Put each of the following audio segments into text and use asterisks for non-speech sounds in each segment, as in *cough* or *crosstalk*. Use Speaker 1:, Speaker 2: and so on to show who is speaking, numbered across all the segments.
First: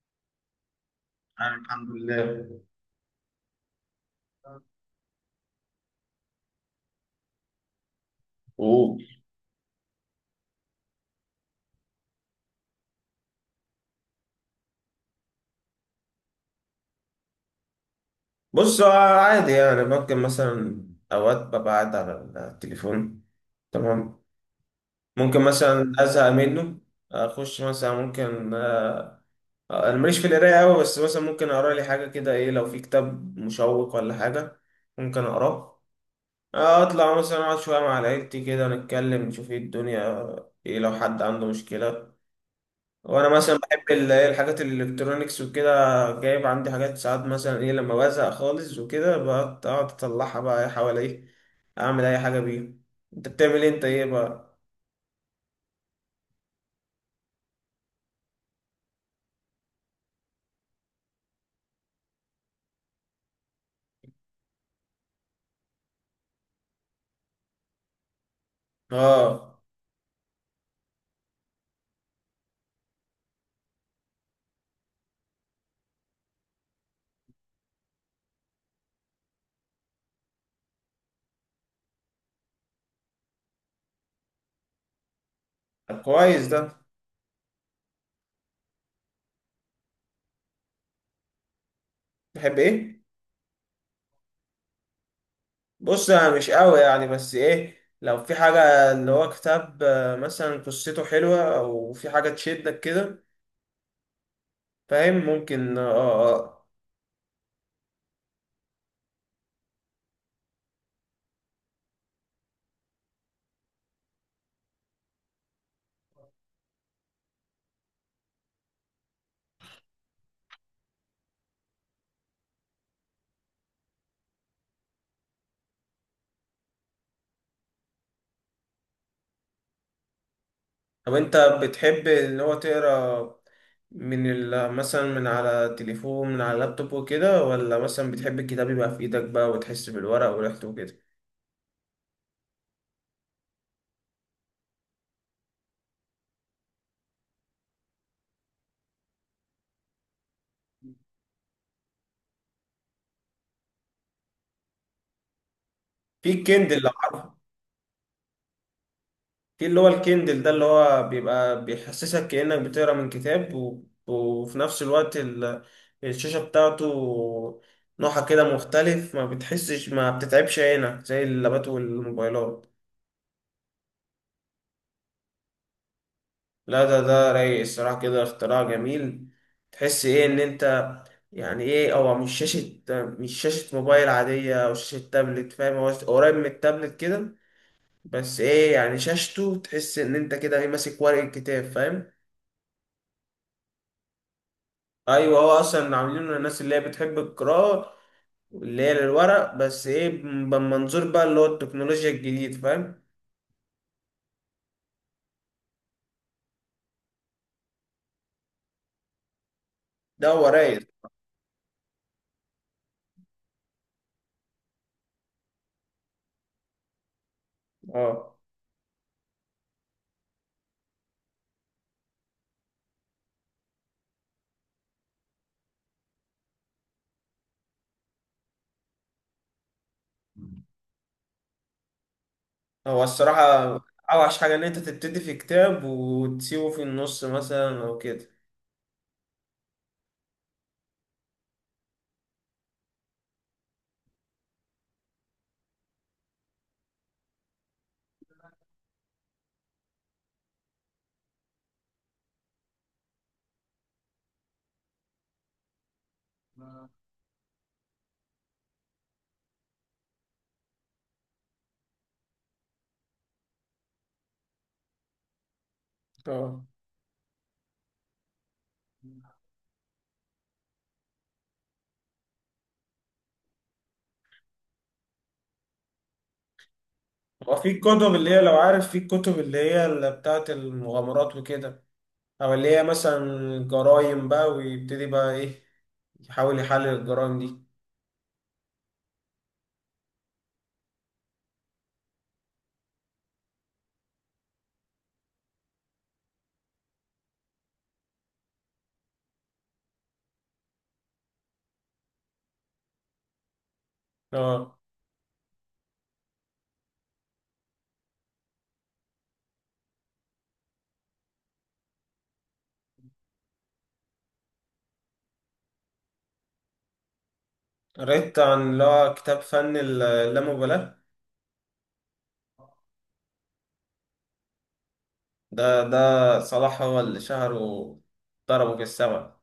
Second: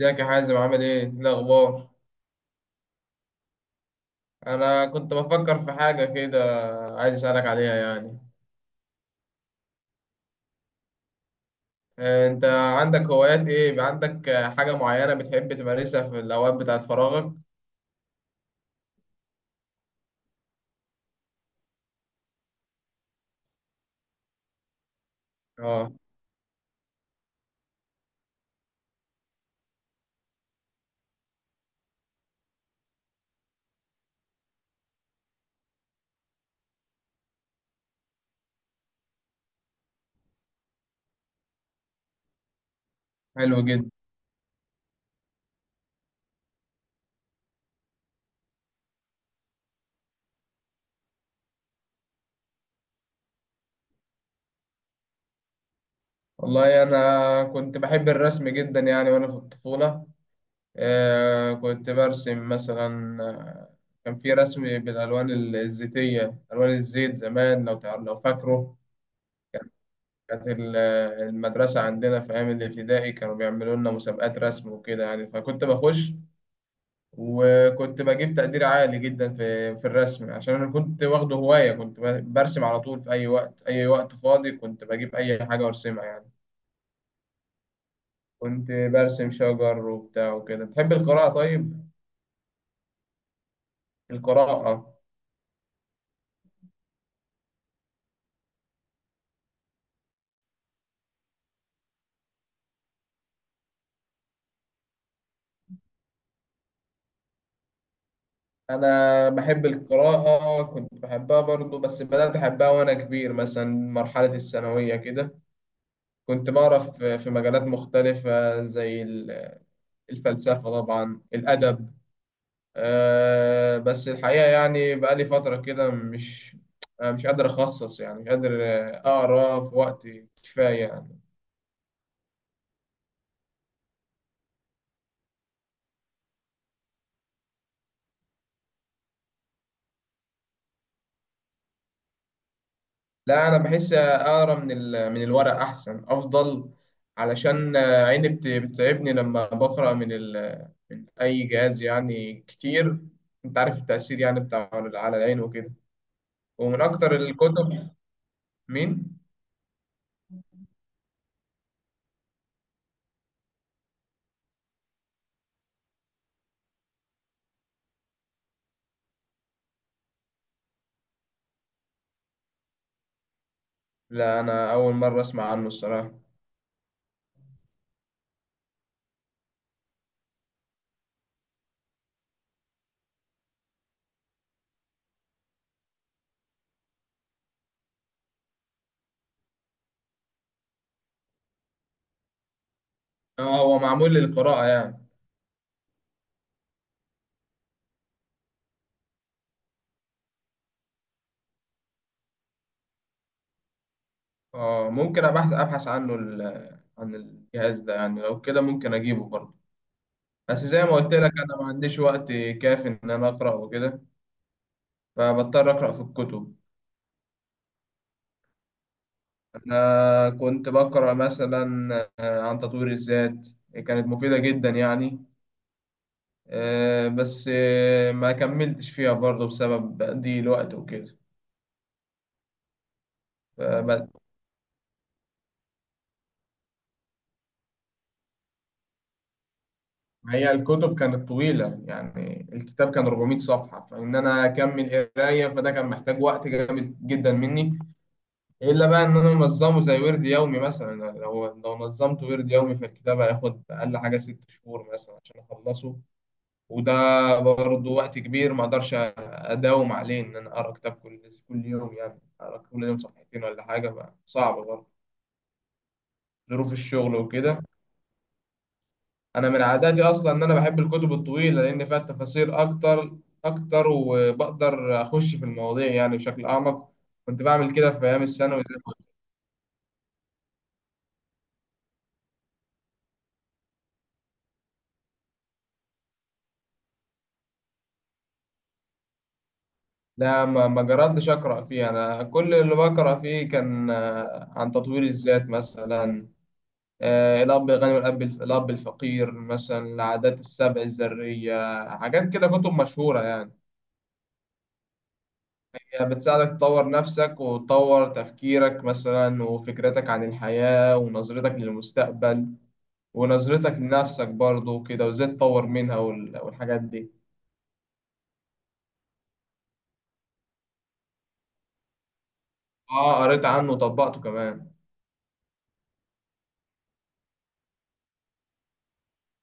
Speaker 1: ازيك يا حازم؟ عامل ايه؟ ايه
Speaker 2: أنا
Speaker 1: الاخبار؟
Speaker 2: الحمد لله.
Speaker 1: انا كنت بفكر في حاجه كده، عايز اسالك عليها يعني.
Speaker 2: أوه.
Speaker 1: انت عندك هوايات ايه؟ يبقى عندك حاجه معينه بتحب تمارسها في الاوقات بتاعت فراغك؟
Speaker 2: بص هو عادي يعني، ممكن مثلا أوقات ببقى قاعد على التليفون. تمام. ممكن مثلا
Speaker 1: اه،
Speaker 2: أزهق منه، أخش مثلا ممكن أنا ماليش في القراية أوي، بس مثلا ممكن أقرأ لي حاجة كده، إيه لو في كتاب مشوق ولا حاجة ممكن أقراه. أطلع مثلا أقعد شوية مع عيلتي كده، نتكلم نشوف إيه الدنيا، إيه لو حد عنده مشكلة. وانا مثلا
Speaker 1: حلو
Speaker 2: بحب
Speaker 1: جدا.
Speaker 2: إيه الحاجات الالكترونيكس وكده. جايب عندي حاجات، ساعات مثلا ايه لما بزهق خالص وكده بقعد أقعد اطلعها بقى إيه حواليه، اعمل اي حاجه بيها. انت بتعمل إيه انت ايه بقى؟
Speaker 1: والله انا كنت بحب الرسم جدا يعني وانا في الطفوله. كنت برسم مثلا. كان في رسم بالالوان الزيتيه، الوان الزيت زمان، لو لو فاكره.
Speaker 2: اه.
Speaker 1: كانت ال- المدرسة عندنا في أيام الابتدائي كانوا بيعملوا لنا مسابقات رسم وكده يعني، فكنت بخش، وكنت بجيب تقدير عالي جدا في في الرسم، عشان أنا كنت واخده هواية، كنت برسم على طول في أي وقت، أي وقت فاضي كنت بجيب أي حاجة
Speaker 2: طب
Speaker 1: وأرسمها يعني.
Speaker 2: كويس ده.
Speaker 1: كنت برسم شجر وبتاع وكده. بتحب القراءة طيب؟
Speaker 2: بحب ايه؟
Speaker 1: القراءة؟
Speaker 2: بص انا مش قوي يعني، بس ايه لو في حاجه اللي هو كتاب، آه، مثلا قصته حلوه او في حاجه تشدك كده، فاهم؟ ممكن اه. آه.
Speaker 1: أنا بحب القراءة، كنت بحبها برضو، بس بدأت أحبها وأنا كبير مثلا مرحلة الثانوية كده. كنت بعرف في مجالات مختلفة زي الفلسفة طبعا، الأدب. بس الحقيقة يعني بقالي فترة كده مش قادر أخصص، يعني مش قادر أقرأ في وقت كفاية
Speaker 2: طب
Speaker 1: يعني.
Speaker 2: انت بتحب اللي هو تقرا مثلا من على التليفون، من على اللابتوب وكده، ولا مثلا بتحب الكتاب يبقى في ايدك بقى وتحس بالورق وريحته وكده؟
Speaker 1: لا أنا بحس أقرأ من من الورق أحسن أفضل، علشان عيني بتتعبني لما بقرأ من من أي جهاز يعني كتير، أنت عارف التأثير يعني بتاع على العين وكده.
Speaker 2: في الكندل
Speaker 1: ومن
Speaker 2: لو
Speaker 1: أكتر
Speaker 2: عارفه.
Speaker 1: الكتب... مين؟
Speaker 2: في اللي هو الكندل ده، اللي هو بيبقى بيحسسك كأنك بتقرا من كتاب، وفي نفس الوقت الشاشة بتاعته نوعها كده مختلف، ما بتحسش ما بتتعبش عينك زي اللابات والموبايلات.
Speaker 1: لا انا اول مره اسمع عنه الصراحه.
Speaker 2: لا ده رايق الصراحة كده، اختراع جميل. تحس ايه ان انت، يعني ايه، هو مش شاشة، مش شاشة موبايل عادية او شاشة تابلت، فاهم؟ هو قريب من التابلت كده، بس ايه يعني شاشته تحس ان انت كده ايه ماسك ورق الكتاب، فاهم؟
Speaker 1: اه، هو معمول للقراءه يعني.
Speaker 2: ايوه، هو اصلا عاملينه للناس اللي هي بتحب القراءة، اللي هي للورق، بس ايه بمنظور بقى اللي هو التكنولوجيا الجديد، فاهم؟
Speaker 1: اه، ممكن ابحث عنه، عن الجهاز ده يعني، لو كده ممكن اجيبه برضه.
Speaker 2: ده هو
Speaker 1: بس زي
Speaker 2: رايق.
Speaker 1: ما قلت لك انا ما عنديش وقت كافي ان انا اقرا وكده، فبضطر اقرا في الكتب.
Speaker 2: اه.
Speaker 1: انا كنت بقرا مثلا عن تطوير الذات، كانت مفيده جدا يعني. آه، بس آه، ما كملتش فيها برضه بسبب ضيق الوقت وكده.
Speaker 2: هو الصراحة
Speaker 1: فما...
Speaker 2: أوحش حاجة إن أنت تبتدي في كتاب وتسيبه في النص مثلا أو كده.
Speaker 1: هي الكتب كانت طويلة يعني، الكتاب كان 400 صفحة، فإن أنا أكمل قراية فده كان محتاج وقت جامد جدا مني، إلا بقى إن أنا منظمه زي ورد يومي مثلا. يعني لو نظمت ورد يومي فالكتاب هياخد أقل حاجة 6 شهور مثلا عشان أخلصه. وده برضه وقت كبير، ما أقدرش أداوم عليه إن أنا أقرأ كتاب كل يوم، يعني أقرأ كل يوم صفحتين ولا حاجة، بقى صعب برضه،
Speaker 2: اه.
Speaker 1: ظروف الشغل وكده. انا من عاداتي اصلا ان انا بحب الكتب الطويله لان فيها تفاصيل اكتر اكتر، وبقدر اخش في المواضيع يعني بشكل اعمق. كنت
Speaker 2: هو في
Speaker 1: بعمل كده في
Speaker 2: كتب
Speaker 1: ايام
Speaker 2: اللي هي لو
Speaker 1: الثانوي زي ما
Speaker 2: عارف، في
Speaker 1: قلت.
Speaker 2: كتب اللي هي اللي بتاعة المغامرات وكده، أو اللي هي مثلا جرايم بقى، ويبتدي بقى إيه يحاول يحلل الجرايم دي.
Speaker 1: لا ما جربتش اقرا فيه، انا كل اللي بقرا فيه كان عن تطوير الذات مثلا. الاب الغني والاب الاب الفقير مثلا، العادات السبع الذريه، حاجات كده كتب مشهوره يعني.
Speaker 2: اه.
Speaker 1: يعني بتساعدك تطور نفسك وتطور تفكيرك مثلا، وفكرتك عن الحياه ونظرتك للمستقبل ونظرتك لنفسك برضه وكده، وازاي تطور منها والحاجات دي.
Speaker 2: قريت عن اللي هو كتاب فن اللامبالاة.
Speaker 1: اه، قريت عنه وطبقته كمان.
Speaker 2: ده صلاح هو اللي شهره، ضربه في السما.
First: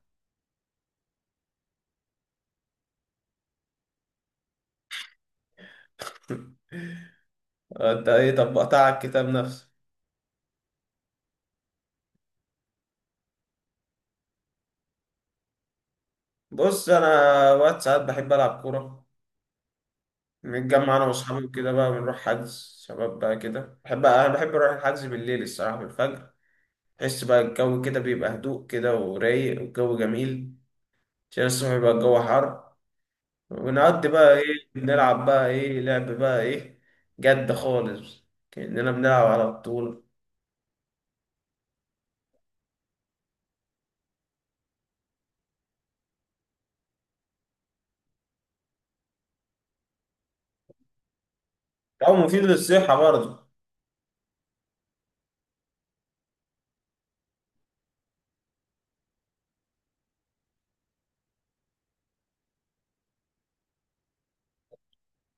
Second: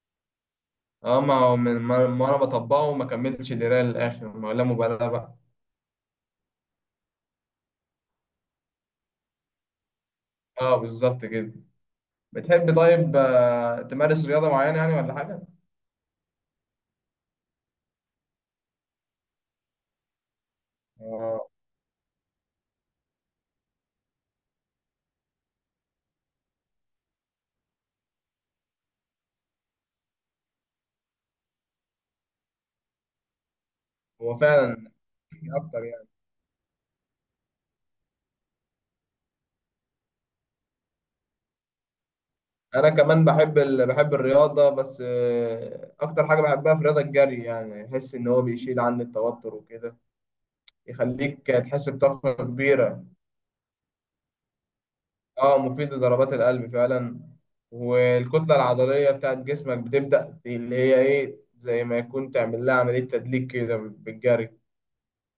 Speaker 1: اه، ما هو من ما انا بطبقه ما كملتش القرايه للاخر، ما لا مبالاه بقى.
Speaker 2: *laughs* انت ايه طبقت على الكتاب نفسه؟
Speaker 1: اه، بالظبط كده. بتحب طيب تمارس رياضه معينه يعني ولا حاجه؟
Speaker 2: بص انا وقت ساعات بحب العب كوره، نتجمع انا
Speaker 1: اه.
Speaker 2: واصحابي وكده بقى، بنروح حجز شباب بقى كده، بحب انا بحب اروح الحجز بالليل الصراحه، بالفجر. تحس بقى الجو كده بيبقى هدوء كده ورايق، والجو جميل، عشان الصبح بيبقى الجو حر. ونقضي بقى
Speaker 1: هو
Speaker 2: ايه،
Speaker 1: فعلا.
Speaker 2: بنلعب
Speaker 1: في
Speaker 2: بقى ايه،
Speaker 1: اكتر يعني.
Speaker 2: لعب بقى ايه، جد خالص، كأننا بنلعب على بطولة.
Speaker 1: انا كمان بحب ال... بحب الرياضه، بس اكتر حاجه بحبها في الرياضه الجري، يعني احس ان هو بيشيل عني التوتر وكده، يخليك تحس
Speaker 2: أو
Speaker 1: بطاقه
Speaker 2: مفيد للصحة
Speaker 1: كبيره.
Speaker 2: برضه.
Speaker 1: اه، مفيد لضربات القلب فعلا، والكتلة العضلية بتاعت جسمك بتبدأ اللي هي ايه، زي ما يكون تعمل لها عملية تدليك كده بالجري.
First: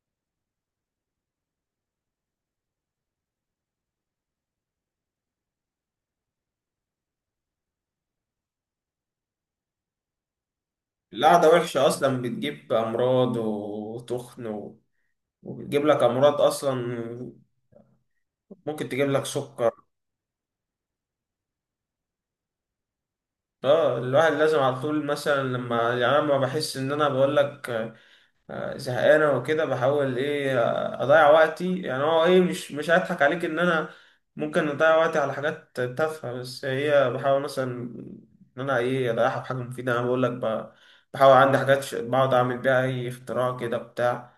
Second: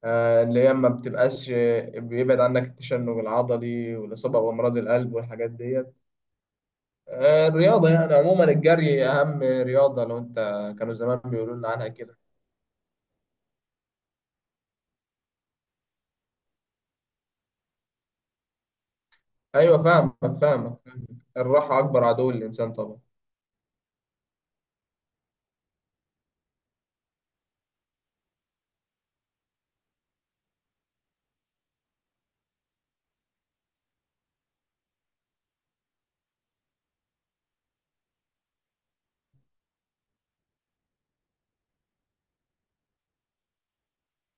Speaker 1: آه، اللي هي ما بتبقاش... بيبعد عنك التشنج العضلي والإصابة بأمراض القلب والحاجات ديت. آه، الرياضة يعني عموما، الجري أهم رياضة لو أنت... كانوا زمان
Speaker 2: القعدة
Speaker 1: بيقولوا لنا
Speaker 2: وحشة
Speaker 1: عنها كده.
Speaker 2: أصلا، بتجيب أمراض وتخن وبتجيب لك أمراض أصلا، ممكن تجيب لك سكر.
Speaker 1: أيوة فاهمك فاهمك. الراحة أكبر عدو للإنسان طبعا.
Speaker 2: اه الواحد لازم على طول مثلا لما يعني، أنا لما بحس ان انا بقول لك، آه، زهقانه وكده، بحاول ايه، آه، اضيع وقتي يعني، هو ايه مش هضحك عليك ان انا ممكن اضيع وقتي على حاجات تافهه، بس هي بحاول مثلا ان انا ايه اضيعها في حاجه مفيده. انا بقول لك بحاول عندي حاجات بقعد اعمل بيها اي اختراع كده بتاع،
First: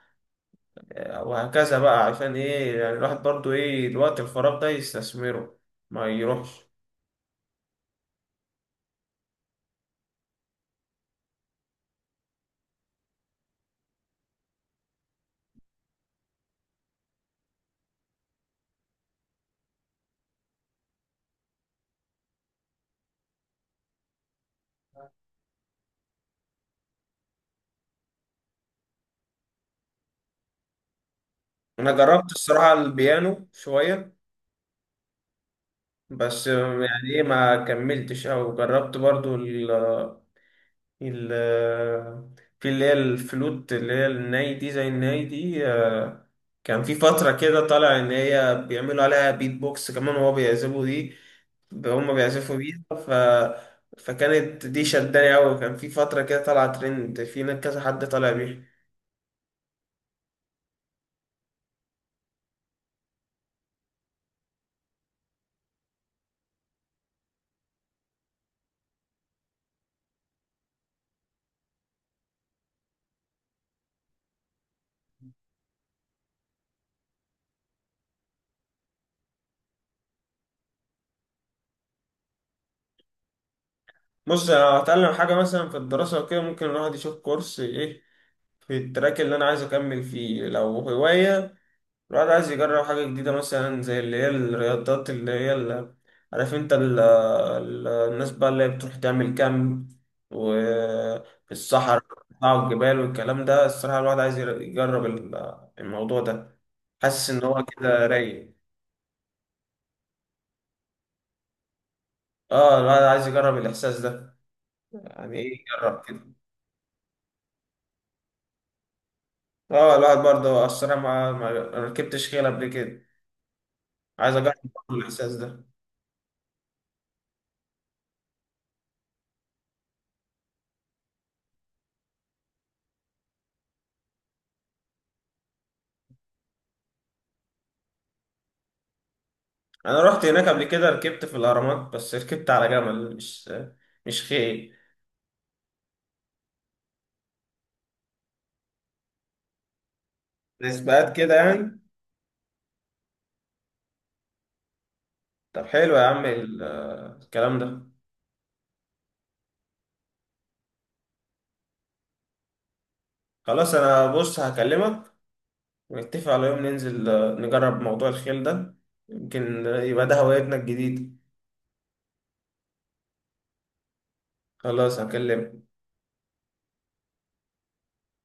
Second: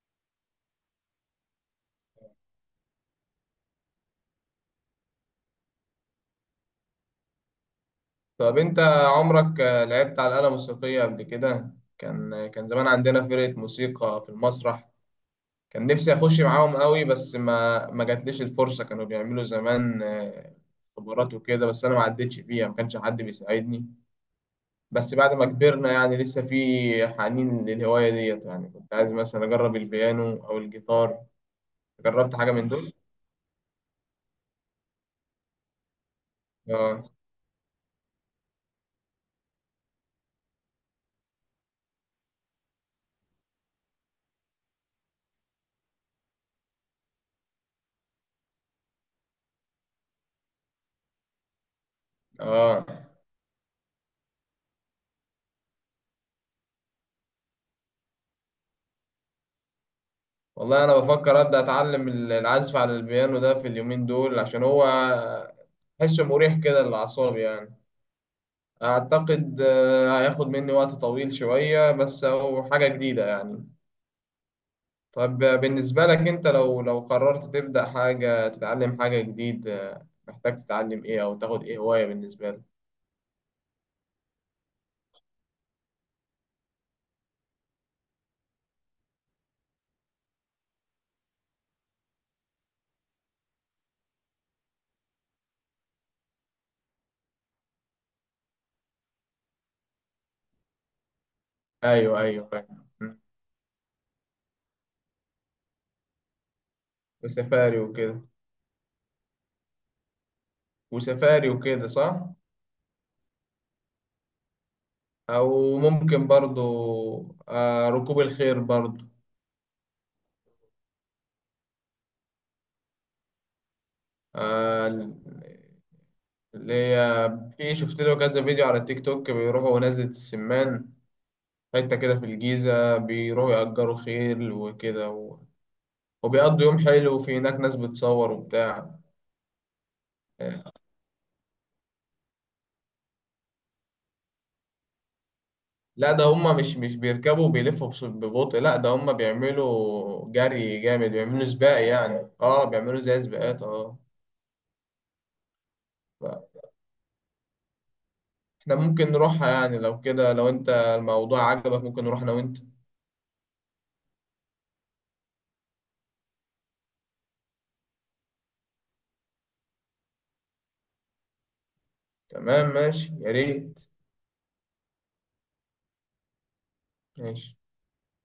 Speaker 2: آه، وهكذا بقى، عشان ايه يعني الواحد برضو ايه الوقت الفراغ ده يستثمره، ما يروحش.
Speaker 1: طب انت عمرك لعبت على آلة موسيقية قبل كده؟ كان... كان زمان عندنا فرقة موسيقى في المسرح، كان نفسي اخش معاهم قوي، بس ما جاتليش الفرصة. كانوا بيعملوا زمان اختبارات وكده، بس انا ما عدتش فيها، ما كانش حد بيساعدني. بس بعد ما كبرنا يعني لسه في حنين للهواية ديت، يعني كنت عايز مثلا اجرب البيانو او الجيتار.
Speaker 2: انا جربت
Speaker 1: جربت حاجة من
Speaker 2: الصراحه
Speaker 1: دول؟
Speaker 2: البيانو شويه، بس
Speaker 1: اه.
Speaker 2: يعني ايه ما كملتش. او جربت برضو ال ال في اللي هي الفلوت، اللي هي الناي دي، زي الناي دي، آه، كان في فترة كده طالع ان هي بيعملوا عليها بيت بوكس كمان وهو بيعزفوا دي، هما بيعزفوا بيها
Speaker 1: اه،
Speaker 2: ف، فكانت دي شداني أوي، كان في فترة كده طالعة ترند، في ناس كذا حد طالع بيها.
Speaker 1: والله انا بفكر ابدا اتعلم العزف على البيانو ده في اليومين دول، عشان هو حسه مريح كده للاعصاب يعني. اعتقد هياخد مني وقت طويل شوية، بس هو حاجة جديدة يعني. طب بالنسبة لك انت، لو قررت تبدا حاجة، تتعلم حاجة جديد، محتاج تتعلم ايه او تاخد ايه هواية بالنسبة لك؟
Speaker 2: بص لو هتعلم حاجة مثلا في الدراسة وكده، ممكن الواحد يشوف كورس ايه في التراك اللي أنا عايز أكمل فيه. لو هواية الواحد عايز يجرب حاجة جديدة، مثلا زي اللي هي الرياضات، اللي هي اللي عارف انت، ال ال الناس بقى اللي هي بتروح تعمل كامب وفي الصحراء،
Speaker 1: ايوه ايوه
Speaker 2: وتطلعوا
Speaker 1: فاهم.
Speaker 2: الجبال والكلام ده، الصراحة الواحد عايز يجرب الموضوع ده. حاسس ان هو
Speaker 1: وسفاري
Speaker 2: كده
Speaker 1: وكده.
Speaker 2: رايق.
Speaker 1: وسفاري وكده صح.
Speaker 2: اه الواحد عايز يجرب الإحساس ده، يعني ايه
Speaker 1: او
Speaker 2: يجرب كده.
Speaker 1: ممكن برضو ركوب الخيل برضو.
Speaker 2: اه الواحد برضه الصراحة ما ركبتش خيل قبل كده، عايز اجرب برضه
Speaker 1: آه،
Speaker 2: الإحساس ده.
Speaker 1: اللي هي في، شفت له كذا فيديو على التيك توك بيروحوا نزلة السمان، حتة كده في الجيزة بيروحوا يأجروا خيل وكده و... وبيقضوا يوم حلو، وفي هناك ناس بتصور وبتاع.
Speaker 2: انا رحت هناك قبل كده، ركبت في الأهرامات، بس ركبت على جمل، مش خيل.
Speaker 1: لا ده هما مش بيركبوا وبيلفوا ببطء، لا ده هما بيعملوا جري جامد،
Speaker 2: نسبات كده
Speaker 1: بيعملوا
Speaker 2: يعني.
Speaker 1: سباق يعني، اه بيعملوا زي سباقات. اه،
Speaker 2: طب حلو يا عم
Speaker 1: ف-
Speaker 2: الكلام ده.
Speaker 1: احنا ممكن نروحها يعني، لو كده لو انت الموضوع عجبك ممكن نروح انا وانت.
Speaker 2: خلاص انا بص هكلمك ونتفق على يوم ننزل، آه، نجرب موضوع الخيل ده، يمكن يبقى ده هوايتنا الجديدة.
Speaker 1: تمام ماشي، يا ريت.
Speaker 2: خلاص هكلمك.
Speaker 1: ماشي.